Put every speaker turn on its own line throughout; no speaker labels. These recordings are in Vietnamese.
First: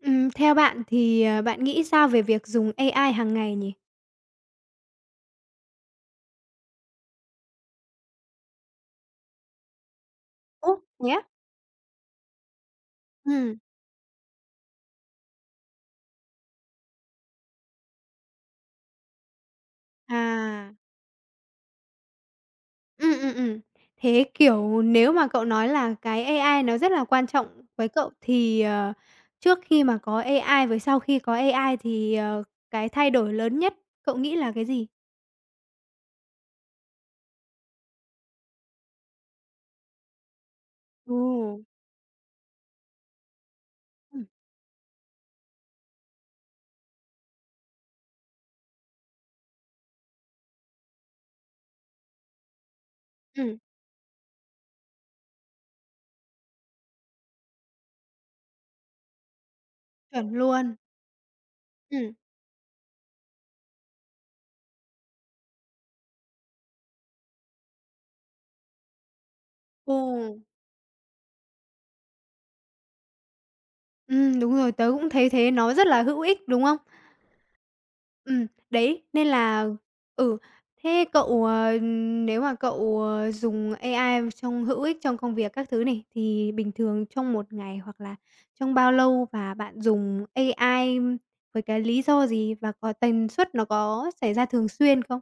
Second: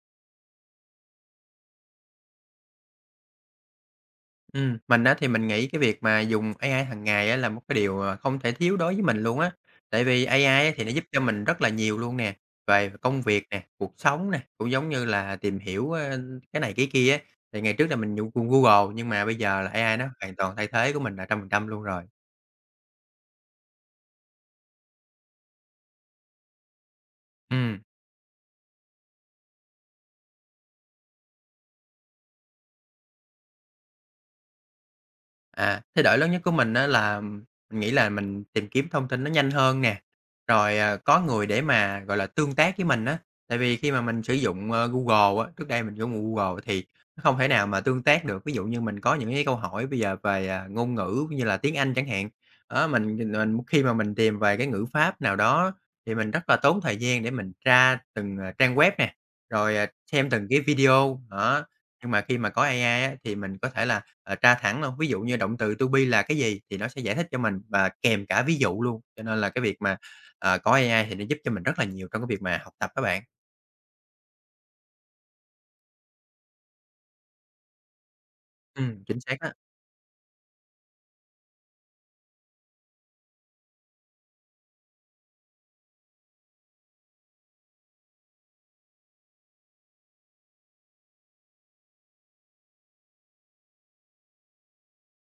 Theo bạn thì, bạn nghĩ sao về việc dùng AI hàng ngày nhỉ?
Mình á thì mình nghĩ cái việc mà dùng AI hàng ngày á là một cái điều, không thể thiếu đối với mình luôn á. Tại vì AI á
Ồ,
thì nó giúp
thế
cho
á?
mình rất là nhiều luôn nè, về công việc
Ừm,
nè, cuộc sống nè, cũng giống như là tìm hiểu, cái này cái kia á. Thì ngày trước là mình dùng Google nhưng mà bây giờ là AI nó hoàn toàn thay
à,
thế của mình là 100% luôn rồi.
ừm. Thế, kiểu, nếu mà cậu nói là cái AI nó rất là quan trọng
Ừm.
với cậu thì, trước khi mà có AI với sau khi có AI thì, cái thay đổi lớn nhất cậu nghĩ là cái gì?
À, thay đổi lớn nhất của mình á là mình nghĩ là mình tìm kiếm thông tin nó nhanh hơn nè, rồi,
Ồ,
có người để mà, gọi là, tương tác với mình á. Tại vì khi mà mình
ừm,
sử dụng, Google á, trước đây mình dùng Google thì nó không thể nào mà tương tác được. Ví dụ như mình có những cái câu hỏi bây giờ về, ngôn ngữ như là tiếng Anh chẳng hạn, đó, mình mình
ừm,
mình khi mà mình tìm về cái ngữ pháp nào đó thì mình rất là tốn thời gian để mình tra từng, trang web nè, rồi,
chuẩn
xem từng cái
luôn.
video, đó. Nhưng
Ừm,
mà khi mà có AI á, thì mình có thể là, tra thẳng luôn, ví dụ như động từ to be là cái gì thì nó sẽ giải thích cho mình và kèm cả ví dụ luôn, cho nên là cái việc
ồ,
mà, có AI thì nó giúp cho mình rất là nhiều trong cái việc mà học tập các bạn.
đúng rồi, tớ cũng thấy thế, nó rất là hữu ích, đúng không? Đấy,
Chính
nên
xác á.
là ừ, thế cậu, nếu mà cậu, dùng AI trong hữu ích trong công việc các thứ này, thì bình thường trong một ngày hoặc là trong bao lâu và bạn dùng AI với cái lý do gì và có tần suất nó có xảy ra thường xuyên không?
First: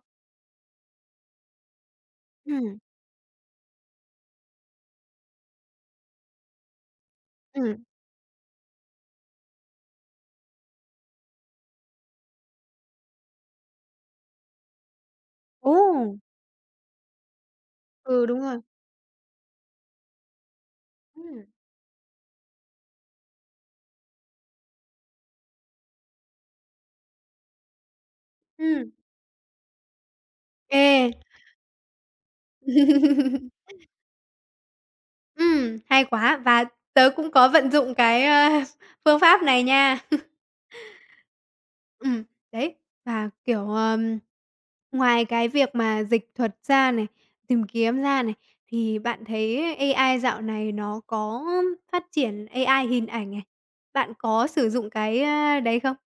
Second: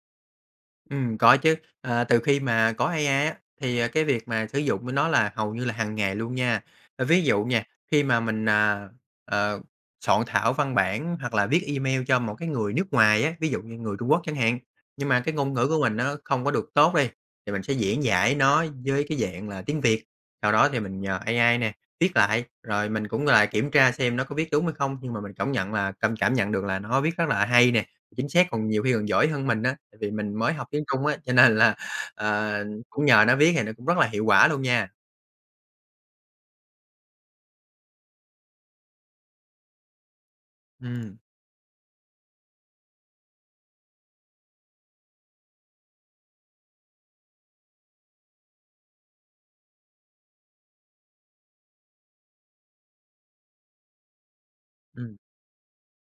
Có chứ. Từ khi mà
Ừm.
có AI á, thì, cái việc mà sử dụng của nó là hầu như là hàng ngày luôn nha. Ví dụ nha,
Ừm.
khi mà mình, ờ, soạn thảo văn bản hoặc là viết email cho một cái người nước ngoài á, ví dụ như người Trung Quốc chẳng hạn, nhưng mà cái ngôn ngữ
Ồ!
của mình nó không có được tốt đi, thì mình sẽ diễn
Ừ,
giải
đúng rồi.
nó với cái dạng là tiếng Việt. Sau đó thì mình nhờ
Ừm.
AI nè, viết lại, rồi mình cũng lại kiểm tra xem nó có viết đúng hay không, nhưng mà mình cảm nhận là cảm cảm nhận được là nó viết rất là hay nè. Chính xác, còn nhiều
Ừm,
khi còn giỏi hơn mình á, tại vì mình mới học tiếng Trung
ê.
á, cho nên là, ờ, cũng nhờ nó viết thì nó cũng rất là hiệu quả luôn nha.
Hay quá, và tớ cũng có vận dụng cái, phương pháp này nha.
Ừm.
Ừm, đấy, và, kiểu, ngoài cái việc mà dịch thuật ra này, tìm kiếm ra này, thì bạn thấy AI dạo này nó có phát triển AI hình ảnh này, bạn có sử dụng
Ừm.
cái, đấy không?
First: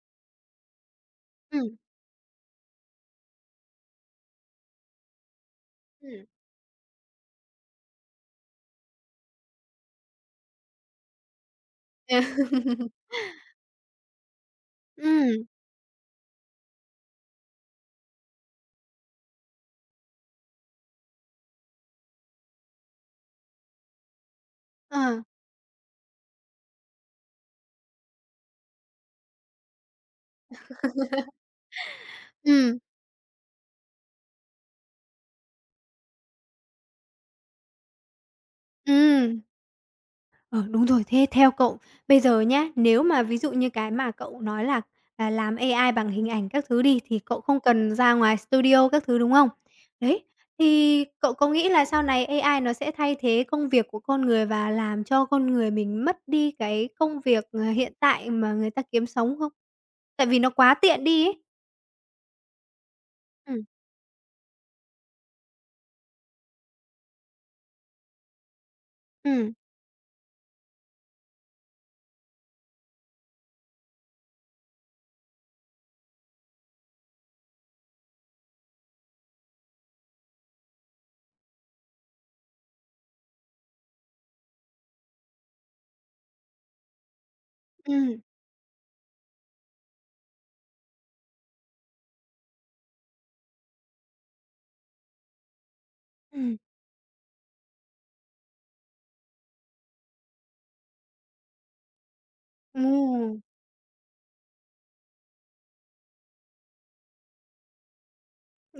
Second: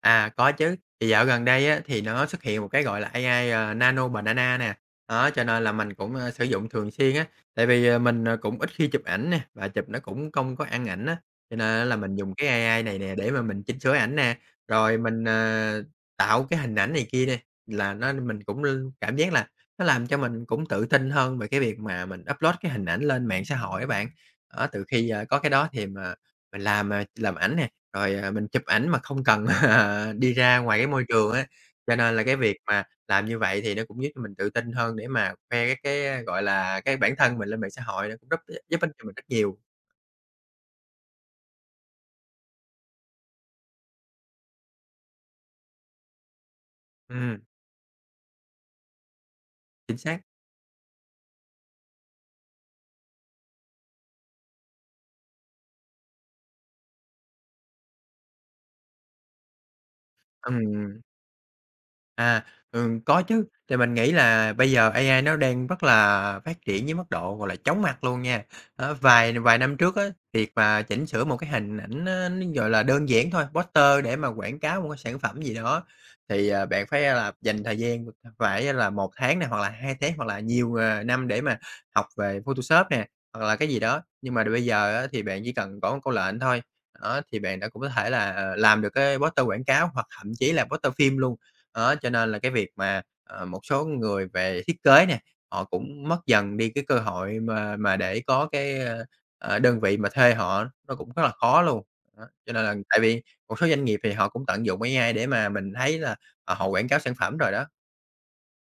À, có chứ. Thì dạo gần đây
Ừm.
á, thì nó xuất hiện một cái, gọi là, AI, Nano Banana nè, đó, cho nên là mình cũng,
Ừm.
sử dụng thường xuyên á. Tại vì, mình, cũng ít khi chụp ảnh nè, và chụp nó cũng không có ăn ảnh á, cho nên là mình
Ừm,
dùng cái AI này nè để mà mình chỉnh sửa ảnh nè, rồi mình, tạo cái hình ảnh này kia nè, là nó mình cũng cảm giác là nó làm cho mình cũng tự tin hơn về cái việc mà mình upload cái hình ảnh lên mạng xã hội á bạn. Đó, từ
ờ,
khi, có cái đó thì mà mình làm, làm ảnh nè, rồi, mình chụp ảnh mà không cần, đi ra ngoài cái môi trường á, cho nên là cái việc
ừm,
mà làm như vậy thì nó cũng giúp cho mình tự tin hơn để mà khoe cái, gọi là, cái bản thân mình lên mạng xã hội, nó cũng rất giúp ích cho mình rất
ừm.
nhiều.
Ờ, đúng rồi. Thế theo cậu, bây giờ nhá, nếu mà ví dụ như cái mà cậu nói là, làm AI bằng hình ảnh các thứ đi, thì
Ừm,
cậu không cần ra ngoài studio các thứ, đúng không?
chính xác.
Đấy, thì cậu có nghĩ là sau này AI nó sẽ thay thế công việc của con người và làm cho con người mình mất đi cái công việc, hiện tại mà người ta kiếm sống không? Tại vì nó quá
Ừm.
tiện đi ấy.
À, có chứ,
Ừm.
thì mình nghĩ là bây giờ AI nó đang rất là phát triển với mức độ, gọi là, chóng mặt luôn nha. Đó, vài
Ừm,
vài năm trước á, việc mà chỉnh sửa một cái hình ảnh nó, gọi là, đơn giản thôi, poster để mà quảng cáo một cái sản phẩm gì đó thì, bạn phải là dành thời gian phải là một tháng này, hoặc là 2 tháng, hoặc là nhiều, năm để mà học về Photoshop nè, hoặc là cái gì đó. Nhưng mà bây giờ á, thì bạn chỉ cần có một câu lệnh thôi, đó, thì bạn đã cũng có thể
ừm,
là, làm được cái poster quảng cáo hoặc thậm chí là poster phim luôn. Đó, cho nên là cái việc mà, một số người về thiết kế nè, họ cũng mất dần
ừm.
đi cái cơ hội mà để có cái, đơn vị mà thuê họ nó cũng rất là khó luôn. Đó, cho nên là
Ồ.
tại vì một số doanh nghiệp thì họ cũng tận dụng AI để mà mình thấy là, họ quảng cáo sản phẩm rồi đó.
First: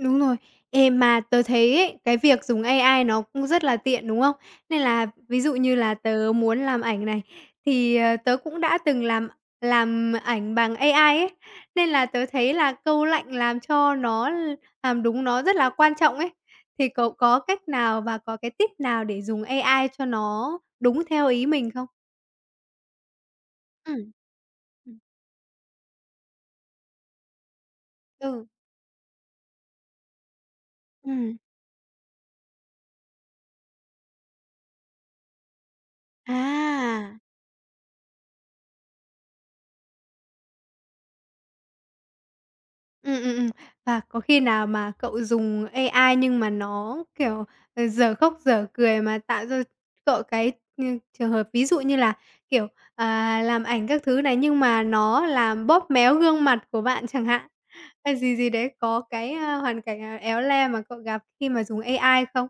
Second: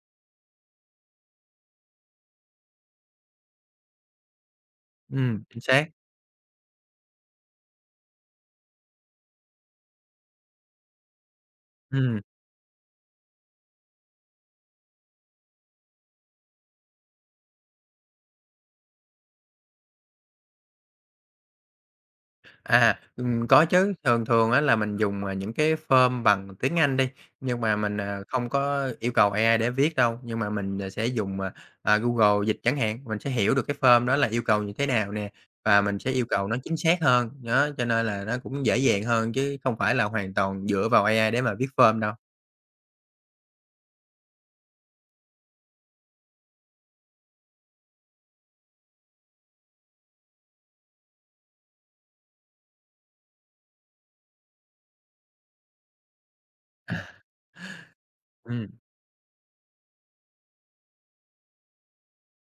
Đúng rồi. Ê, mà tớ thấy ấy, cái việc dùng AI nó cũng rất là tiện, đúng không? Nên là ví dụ
Chính
như
xác.
là tớ muốn làm ảnh này, thì, tớ cũng đã từng làm ảnh bằng AI ấy, nên là
Ừm.
tớ thấy là câu lệnh làm cho nó làm đúng nó rất là quan trọng ấy. Thì cậu có cách nào và có cái tip nào để dùng AI cho nó đúng theo ý mình không?
À, có chứ,
Ừm.
thường thường á là mình
Ừm.
dùng, những cái form bằng tiếng Anh đi, nhưng mà mình,
Ừ.
không có yêu cầu AI để viết đâu, nhưng mà mình, sẽ
Ừm.
dùng, Google Dịch chẳng hạn, mình sẽ hiểu được cái form đó là yêu cầu như thế nào nè, và mình sẽ yêu cầu nó chính xác
À!
hơn. Đó, cho nên là nó cũng dễ dàng hơn chứ không phải là hoàn toàn dựa vào AI để mà viết form đâu.
Ừm, ừm, ừm. Và có khi nào mà cậu dùng AI nhưng mà nó, kiểu, dở khóc dở cười mà tạo ra cậu cái, trường hợp ví dụ như là, kiểu, làm ảnh các thứ này nhưng mà nó làm bóp méo gương mặt của bạn chẳng hạn, hay gì gì
Ừm.
đấy, có cái, hoàn cảnh nào éo le mà cậu gặp khi mà dùng AI không?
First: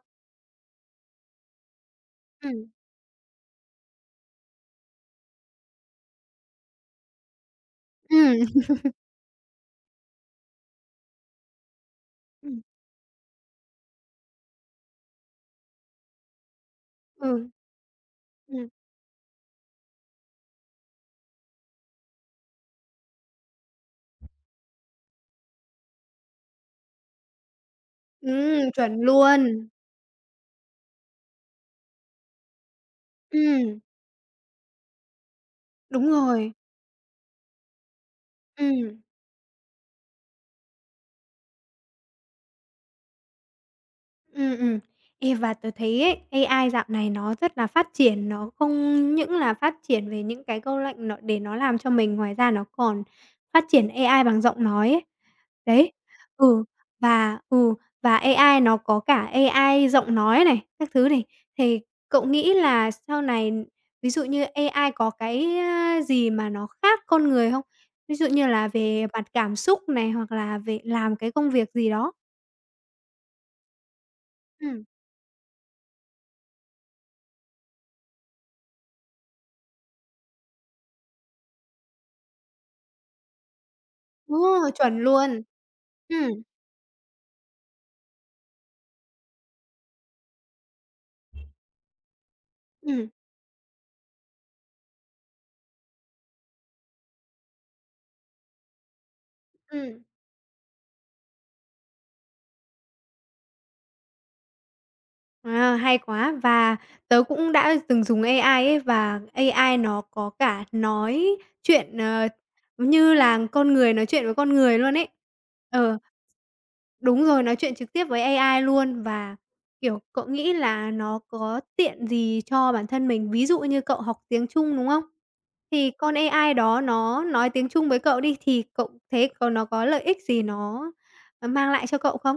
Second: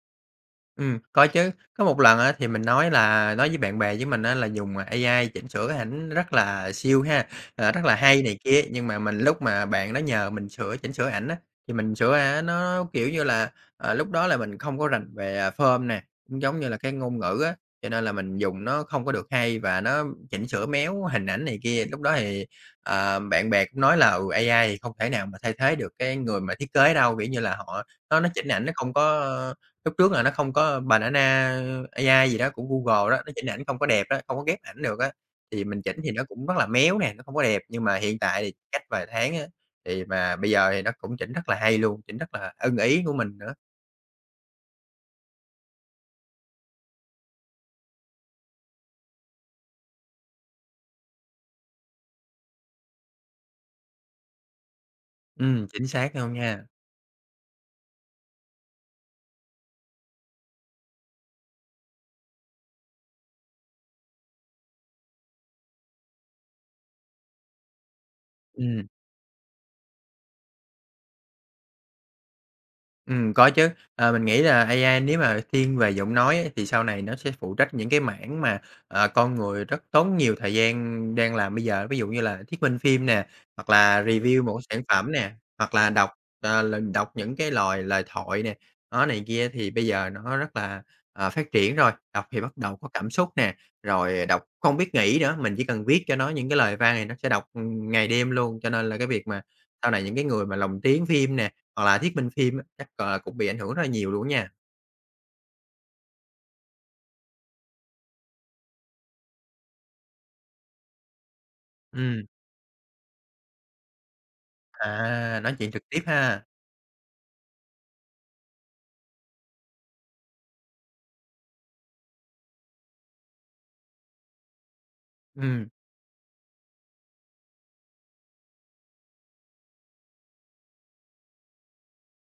Có chứ. Có một lần á thì mình
Ừm,
nói là nói với bạn bè với mình á là dùng, AI chỉnh sửa cái ảnh rất là siêu ha, rất là hay này
ừm,
kia, nhưng mà mình lúc mà bạn đó nhờ mình chỉnh sửa ảnh á, thì mình sửa á
Ừm.
nó, kiểu như là, lúc đó là mình không có rành về, form nè, cũng giống như là cái ngôn ngữ
Ừ,
á, cho nên là mình dùng
ừm,
nó không có được hay và nó chỉnh sửa méo hình ảnh này kia. Lúc đó thì, bạn bè cũng nói là "Ừ, AI thì không thể nào mà thay thế được cái người mà thiết kế đâu", kiểu như là, họ nó chỉnh ảnh nó không
chuẩn
có.
luôn.
Lúc trước là nó không có Banana AI gì đó của Google đó, nó chỉnh ảnh
Ừm,
không có đẹp đó không có ghép ảnh được á, thì mình chỉnh
đúng
thì nó cũng
rồi,
rất là méo nè, nó không có đẹp. Nhưng mà hiện tại thì cách
ừm.
vài tháng á, thì mà bây giờ thì nó cũng chỉnh rất là hay luôn, chỉnh rất là ưng ý của mình nữa.
Ừ. Ê, và tôi thấy ấy, AI dạo này nó rất là phát triển, nó không những là phát triển về những cái câu lệnh nó để nó làm cho mình, ngoài ra nó còn phát triển AI bằng giọng nói ấy.
Chính
Đấy,
xác luôn
ừ,
nha.
và ừ, và AI nó có cả AI giọng nói này, các thứ này, thì cậu nghĩ là sau này ví dụ như AI có cái, gì mà nó khác con người không? Ví dụ như là
Ừm.
về mặt cảm xúc này, hoặc là về làm cái công việc gì đó?
Có chứ. Mình nghĩ là
Ừm.
AI nếu mà thiên về giọng nói ấy, thì sau này nó sẽ phụ trách những cái mảng mà, con người rất tốn nhiều thời gian đang làm bây giờ. Ví dụ như là thuyết minh phim nè, hoặc là
Ờ,
review một sản
chuẩn
phẩm nè,
luôn.
hoặc là đọc,
Ừm,
ờ, l đọc những cái lời lời thoại nè, đó, này kia thì bây giờ nó rất là, phát triển rồi. Đọc thì bắt đầu có cảm
ừm,
xúc nè, rồi đọc không biết nghĩ nữa, mình chỉ cần viết cho nó những cái lời văn này nó sẽ đọc, ngày đêm luôn. Cho nên là cái việc mà sau
ừm.
này những cái người mà lồng tiếng phim nè hoặc là thuyết minh phim á, chắc, gọi là, cũng bị ảnh hưởng rất là nhiều luôn á nha.
À, hay quá. Và tớ cũng đã từng dùng AI ấy, và AI nó có cả nói chuyện,
Ừm,
như là con người nói chuyện với con người luôn ấy.
nói chuyện trực
Ờ.
tiếp ha.
Đúng rồi, nói chuyện trực tiếp với AI luôn và, kiểu, cậu nghĩ là nó có tiện gì cho bản thân mình? Ví dụ như cậu học tiếng Trung, đúng không?
Ừm.
Thì con AI đó nó nói tiếng Trung với cậu đi, thì cậu thấy có nó có lợi ích gì nó, mang lại cho cậu không?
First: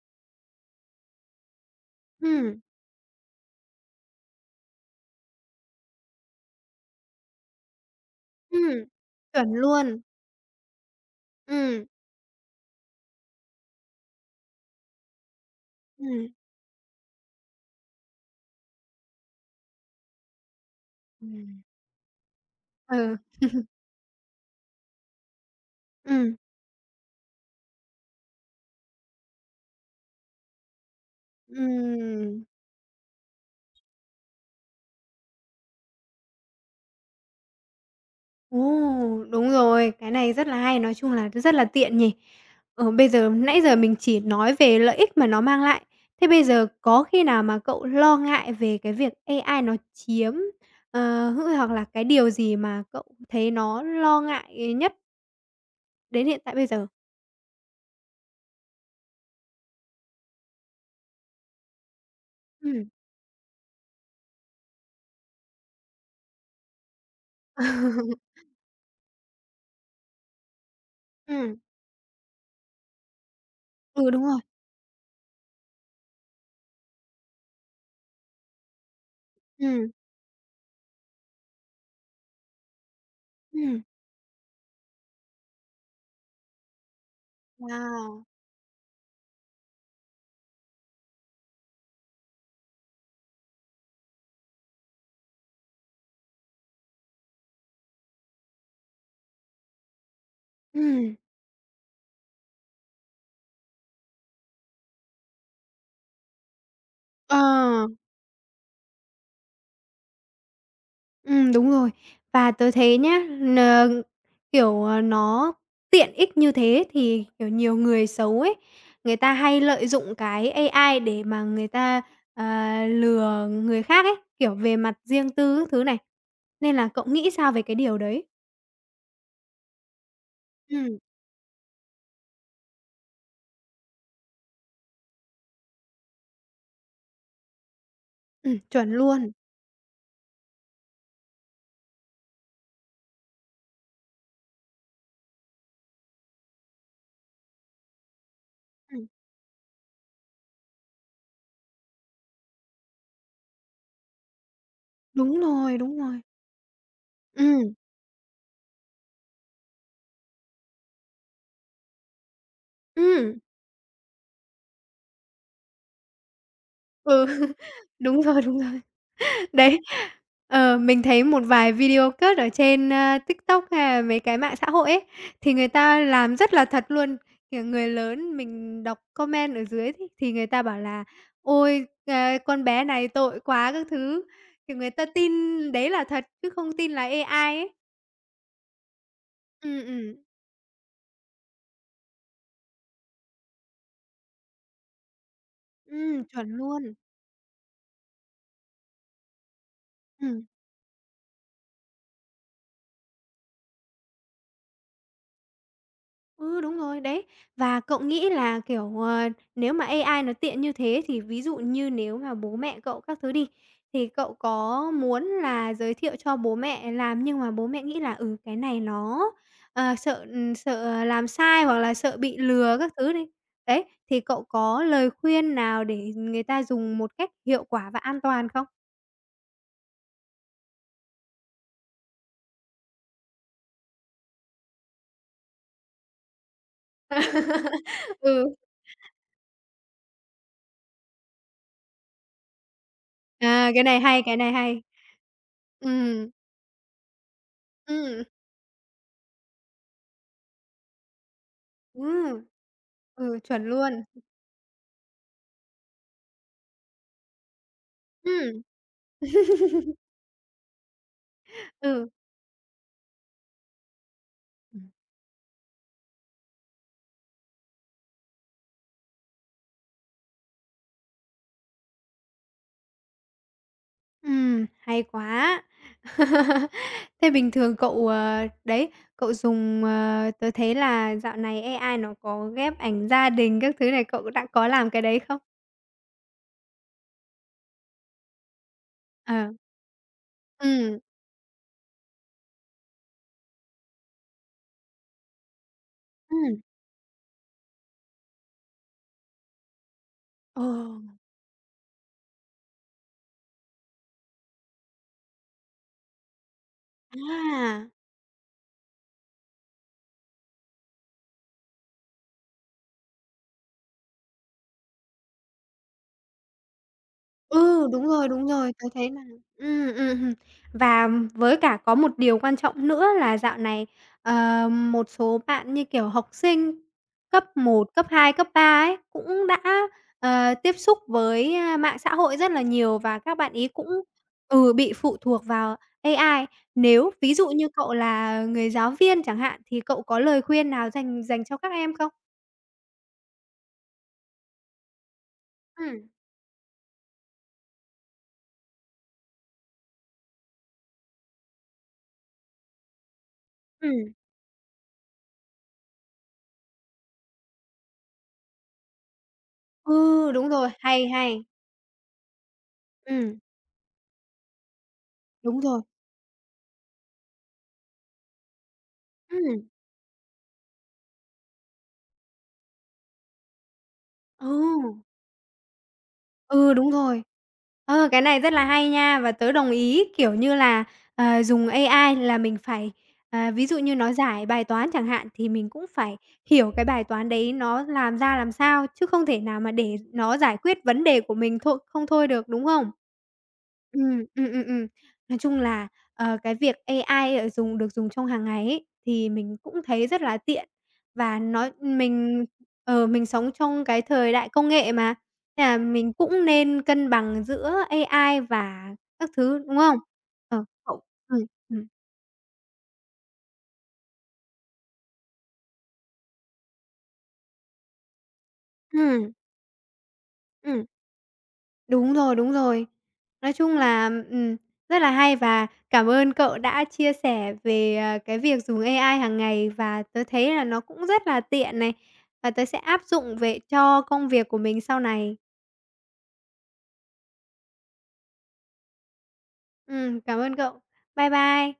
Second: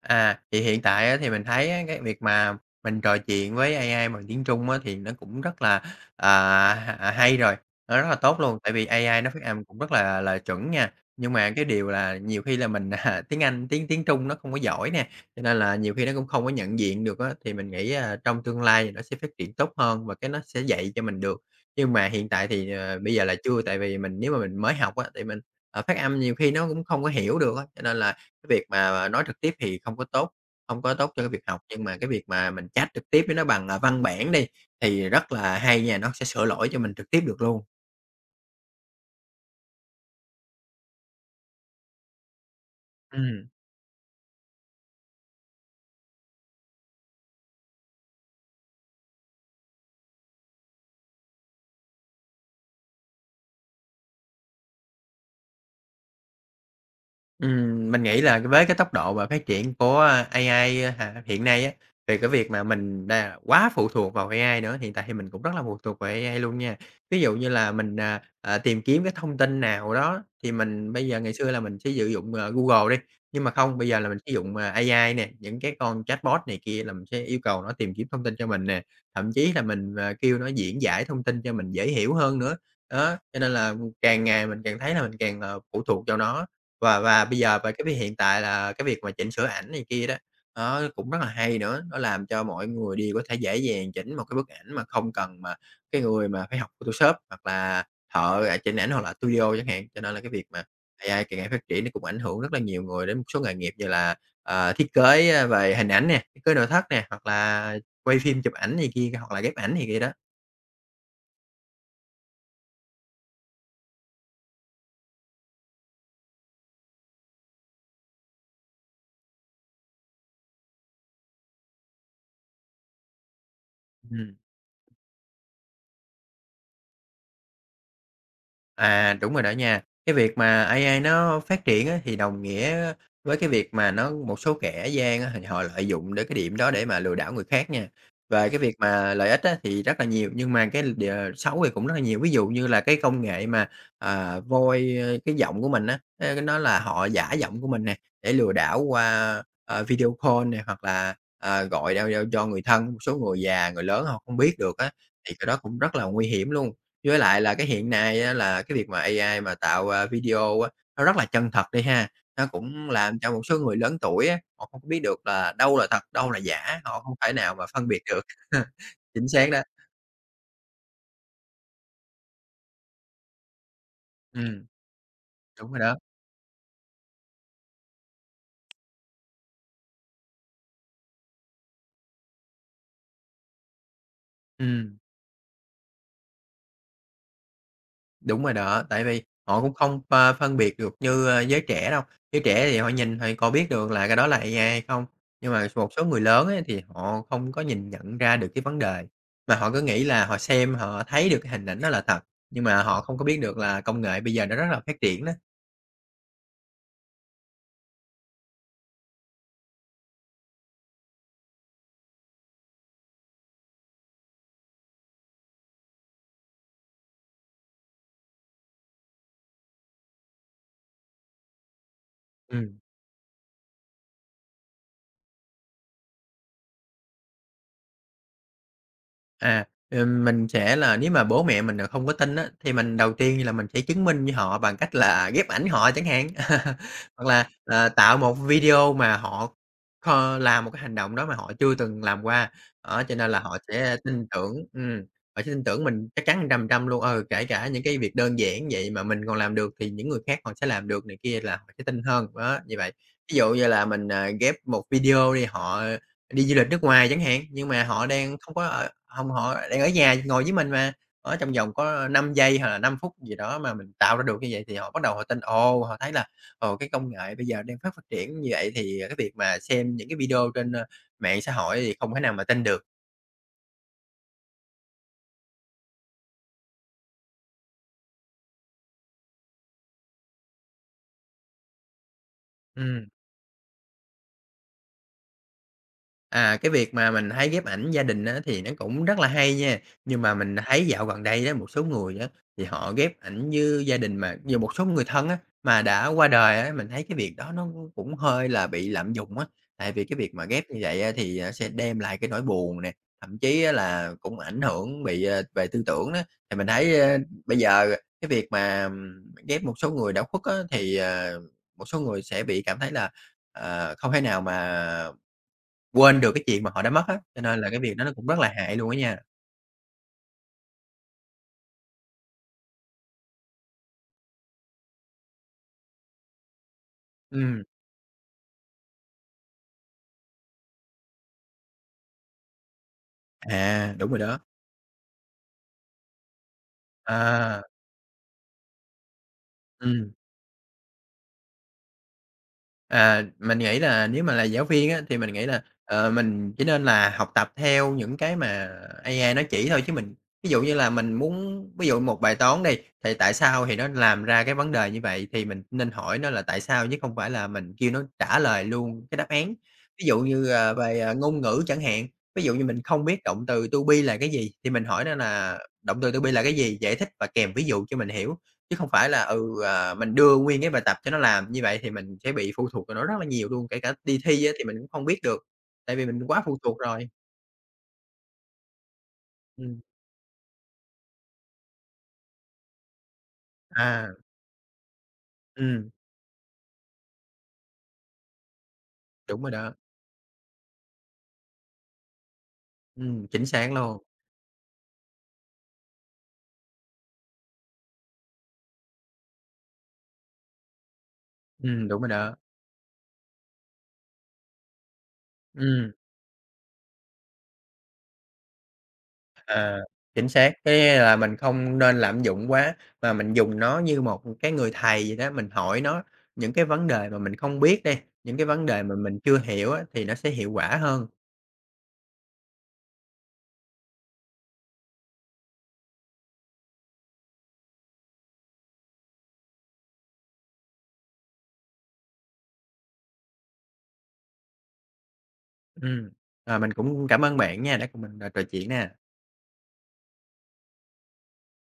À, thì hiện tại á, thì mình thấy á, cái việc mà
Ừm,
mình trò chuyện với AI bằng tiếng Trung á, thì nó cũng rất là, à, hay rồi, nó rất là tốt luôn, tại
ừm,
vì AI nó phát
chuẩn
âm cũng rất
luôn.
là chuẩn nha. Nhưng mà cái
Ừm,
điều là nhiều khi là mình, tiếng Anh tiếng tiếng Trung nó không có giỏi nè, cho nên là nhiều khi nó cũng
ừm.
không có nhận diện được á, thì mình nghĩ, trong tương lai thì nó sẽ phát triển tốt hơn và cái nó sẽ dạy cho mình được.
Ừm.
Nhưng mà hiện tại thì, bây
Ừ,
giờ là chưa, tại vì mình nếu mà mình mới học á, thì mình, phát âm nhiều
ừm,
khi nó cũng không có hiểu được á, cho nên là cái việc mà nói trực tiếp thì không có tốt, không có tốt cho cái việc học, nhưng mà cái việc
ừm.
mà mình chat trực tiếp với nó bằng, văn bản đi, thì rất là hay nha, nó sẽ sửa lỗi cho mình trực tiếp được luôn.
Ồ, đúng rồi, cái này rất là hay, nói chung là rất là tiện nhỉ. Ờ, bây giờ
Ừm.
nãy giờ mình chỉ nói về lợi ích mà nó mang lại, thế bây giờ có khi nào mà cậu lo ngại về cái việc AI nó chiếm, hữu hoặc là cái điều gì mà cậu thấy nó lo ngại nhất đến hiện tại bây giờ?
Mình nghĩ là với cái tốc độ và phát triển của, AI hiện nay á, về cái việc mà
Ừm.
mình đà quá phụ thuộc vào AI nữa, hiện tại thì mình cũng rất là phụ thuộc vào AI luôn nha. Ví dụ như là mình,
Ừm,
tìm kiếm cái thông tin nào đó thì mình bây giờ ngày xưa là mình sẽ sử dụng, Google đi, nhưng mà không, bây giờ là
ừ,
mình
đúng
sử
rồi,
dụng, AI nè, những cái con chatbot này kia là mình sẽ yêu cầu nó tìm kiếm thông tin cho mình nè, thậm chí là
ừm,
mình, kêu nó diễn giải thông tin cho mình dễ hiểu hơn nữa. Đó, cho nên là
ừm.
càng ngày mình càng thấy là mình càng, phụ thuộc vào nó. Và bây giờ và cái việc hiện
Wow!
tại là cái việc mà chỉnh sửa ảnh này kia đó, nó cũng rất là hay nữa, nó làm cho mọi người đều có thể dễ dàng chỉnh một cái bức ảnh mà không cần mà cái người mà phải học Photoshop hoặc là thợ, chỉnh ảnh hoặc là studio chẳng hạn. Cho nên là cái việc mà
Ừm,
AI càng ngày phát triển nó cũng ảnh hưởng rất là nhiều người đến một số nghề nghiệp như là, thiết kế, về hình ảnh nè, thiết kế nội thất nè, hoặc
ờ.
là quay phim, chụp ảnh này kia, hoặc là ghép ảnh này kia đó.
Đúng rồi. Và tớ thấy nhá, kiểu, nó tiện ích như thế thì, kiểu, nhiều người xấu ấy, người ta hay lợi dụng cái AI để mà người ta, lừa người khác ấy,
Ừm.
kiểu, về mặt riêng tư các thứ này. Nên là cậu nghĩ sao về cái điều đấy?
À, đúng rồi đó nha. Cái việc mà
Ừm,
AI nó phát triển á, thì đồng nghĩa với cái việc mà nó một số kẻ gian á, thì họ lợi dụng đến cái điểm đó để mà lừa đảo người khác nha. Và cái việc
chuẩn
mà lợi
luôn.
ích á, thì rất là nhiều, nhưng mà cái xấu thì cũng rất là nhiều. Ví dụ như là cái công nghệ mà, voice cái giọng của mình á, nó là họ giả giọng của mình nè, để lừa đảo
Ừm,
qua, video call này hoặc là, gọi đao do cho người thân, một số người già, người lớn họ không biết được á, thì
đúng
cái đó cũng
rồi,
rất
đúng
là
rồi.
nguy hiểm luôn. Với lại là cái
Ừm,
hiện nay á là cái việc mà AI mà tạo, video á, nó rất là chân thật đi ha, nó cũng làm cho
ừm,
một số người lớn tuổi á, họ không có biết được là đâu là thật, đâu là giả, họ không
ừ,
thể nào mà phân biệt
đúng
được.
rồi, đúng rồi.
Chính xác đó,
Đấy, mình thấy một vài video cut ở trên, TikTok hay là mấy cái mạng
ừm,
xã hội ấy, thì người
đúng rồi đó,
ta làm rất là thật luôn. Kiểu, người lớn mình đọc comment ở dưới thì người ta bảo là "Ôi, à, con bé này tội quá" các thứ, kiểu, người
ừm.
ta tin đấy là thật chứ không tin là AI ấy.
Đúng rồi đó, tại vì họ cũng
Ừm,
không
ừm,
pha phân biệt được như, giới trẻ đâu. Giới trẻ thì họ nhìn thì còn biết được là cái đó là AI hay không, nhưng mà một số người lớn
chuẩn
ấy thì
luôn.
họ không có nhìn nhận ra được cái vấn đề, mà họ cứ nghĩ là họ
Ừm.
xem họ thấy được cái hình ảnh đó là thật, nhưng mà họ không có biết được là công nghệ bây giờ nó rất là phát triển đó.
Ừ, đúng rồi, đấy. Và cậu nghĩ là, kiểu, nếu mà AI nó tiện như thế thì ví dụ như nếu mà bố mẹ cậu các thứ đi, thì cậu có muốn là giới thiệu cho bố mẹ làm nhưng mà bố mẹ nghĩ là, ừ, cái này nó, sợ làm sai hoặc là sợ bị
Ừ.
lừa các thứ đi. Đấy, thì cậu có lời khuyên nào để người ta dùng một cách hiệu quả và an toàn không?
À, mình sẽ là nếu mà bố mẹ mình, không có tin á, thì mình đầu tiên là mình sẽ chứng minh với họ bằng cách là ghép ảnh họ chẳng hạn, hoặc là, tạo một
Ừ,
video mà họ làm một cái hành động đó mà họ chưa từng làm qua. Đó, cho nên là
à, cái này hay, cái này hay.
họ sẽ tin tưởng mình chắc
Ừm,
chắn trăm trăm luôn. Ừ, kể cả những cái việc
ừm,
đơn giản vậy mà mình còn làm được thì những người khác họ sẽ làm được này kia là họ sẽ tin hơn.
ừm,
Đó, như vậy. Ví
ừ,
dụ
chuẩn
như là
luôn.
mình, ghép một video đi, họ đi du lịch nước ngoài chẳng hạn, nhưng mà họ đang không
Ừm.
có ở hông, họ đang ở nhà ngồi với mình mà, ở trong vòng có
Ừ.
5 giây hoặc là 5 phút gì đó mà mình tạo ra được như vậy thì họ bắt đầu họ tin. Ồ, họ thấy là, ồ, cái công nghệ bây giờ đang phát phát triển như vậy thì, cái việc mà xem những cái video trên, mạng xã hội thì không thể nào mà tin được.
Hay quá. Thế bình thường cậu, đấy, cậu dùng, tớ thấy là dạo này AI nó có ghép
Ừm.
ảnh gia đình các thứ này, cậu đã có làm cái đấy không?
À, cái việc mà mình thấy ghép ảnh gia đình á, thì nó cũng rất là
Ờ.
hay nha, nhưng mà mình thấy
Ừm,
dạo gần đây đó một số người á, thì họ ghép ảnh với gia đình mà nhiều một số người thân á, mà đã qua đời
ừm.
á, mình thấy cái việc đó nó cũng hơi là bị lạm dụng á. Tại vì cái việc mà
Ồ,
ghép như vậy á, thì, sẽ đem lại cái nỗi buồn nè, thậm chí á, là cũng ảnh hưởng bị, về tư tưởng đó. Thì mình thấy, bây
à!
giờ cái việc mà, ghép một số người đã khuất á, thì, một số người sẽ bị cảm thấy là, không thể nào mà quên được cái chuyện mà họ đã mất á, cho nên là cái
Ừ,
việc đó nó cũng rất
đúng
là
rồi,
hại
tớ
luôn á
thấy
nha.
là ừm. Và với cả có một điều quan trọng nữa là dạo này, ờ, một số bạn, như kiểu, học sinh cấp
Ừm.
một cấp 2 cấp 3 ấy, cũng đã, tiếp xúc với, mạng xã hội rất là nhiều và các bạn ấy cũng
À, đúng rồi đó.
ừ, bị phụ thuộc vào AI. Nếu ví dụ
À,
như cậu là người giáo viên chẳng hạn, thì cậu
ừm.
có lời khuyên nào dành dành cho các em không?
À, mình nghĩ là nếu mà là giáo viên á, thì mình nghĩ là,
Ừm,
mình chỉ nên là học tập theo những cái mà AI nó chỉ thôi, chứ mình ví dụ như là mình muốn ví dụ một bài toán đi, thì tại sao thì nó
ừm,
làm ra cái vấn đề như vậy thì mình nên hỏi nó là tại sao chứ không phải là mình kêu nó trả lời luôn cái đáp án. Ví dụ
ừ,
như,
đúng rồi,
về,
hay,
ngôn
hay,
ngữ chẳng hạn, ví dụ như mình không biết
ừm,
động từ to be là cái gì thì mình hỏi nó là
đúng rồi,
"Động từ to be là cái gì?" giải thích và kèm ví dụ cho mình hiểu. Chứ không phải là,
ừm.
mình đưa nguyên cái bài tập cho nó làm, như vậy thì mình sẽ bị phụ thuộc vào nó rất là nhiều luôn, kể cả đi thi á thì mình cũng không
Ừ,
biết được, tại vì mình quá phụ
ừ,
thuộc
đúng
rồi.
rồi. Ờ, cái này rất là hay nha, và tớ đồng
Ừm,
ý, kiểu như là, dùng AI là mình phải, ví dụ như
à,
nó giải bài toán chẳng hạn, thì mình cũng
ừm,
phải hiểu cái bài toán đấy nó làm ra làm sao, chứ không thể
đúng rồi
nào mà
đó,
để nó giải quyết vấn đề của mình thôi không thôi được, đúng không?
chính xác luôn,
Ừm, ừm, ừm, ừm. Nói chung là, cái việc AI ở dùng được dùng trong hàng ngày ấy, thì mình cũng thấy rất là tiện và nó
đúng rồi đó,
mình mình sống trong cái thời đại công nghệ mà. Là
ừm,
mình cũng nên cân bằng giữa AI và các thứ,
à,
đúng không?
chính xác.
Ờ.
Cái
Cậu.
là mình
Ừm,
không
ừm,
nên lạm dụng quá, mà mình dùng nó như một cái người thầy vậy đó, mình hỏi nó những cái vấn đề mà mình không biết đi, những cái vấn đề mà mình
ừm,
chưa hiểu á thì nó sẽ hiệu quả
ừm,
hơn.
đúng rồi, đúng rồi. Nói chung là, rất là hay và cảm ơn cậu đã chia sẻ về, cái việc dùng AI hàng ngày và tớ thấy là nó cũng rất là tiện này, và tớ sẽ áp dụng về cho công việc của mình sau này.
Ừm, à, mình cũng cảm ơn bạn nha, đã cùng mình, trò chuyện nè.
Cảm ơn cậu. Bye bye.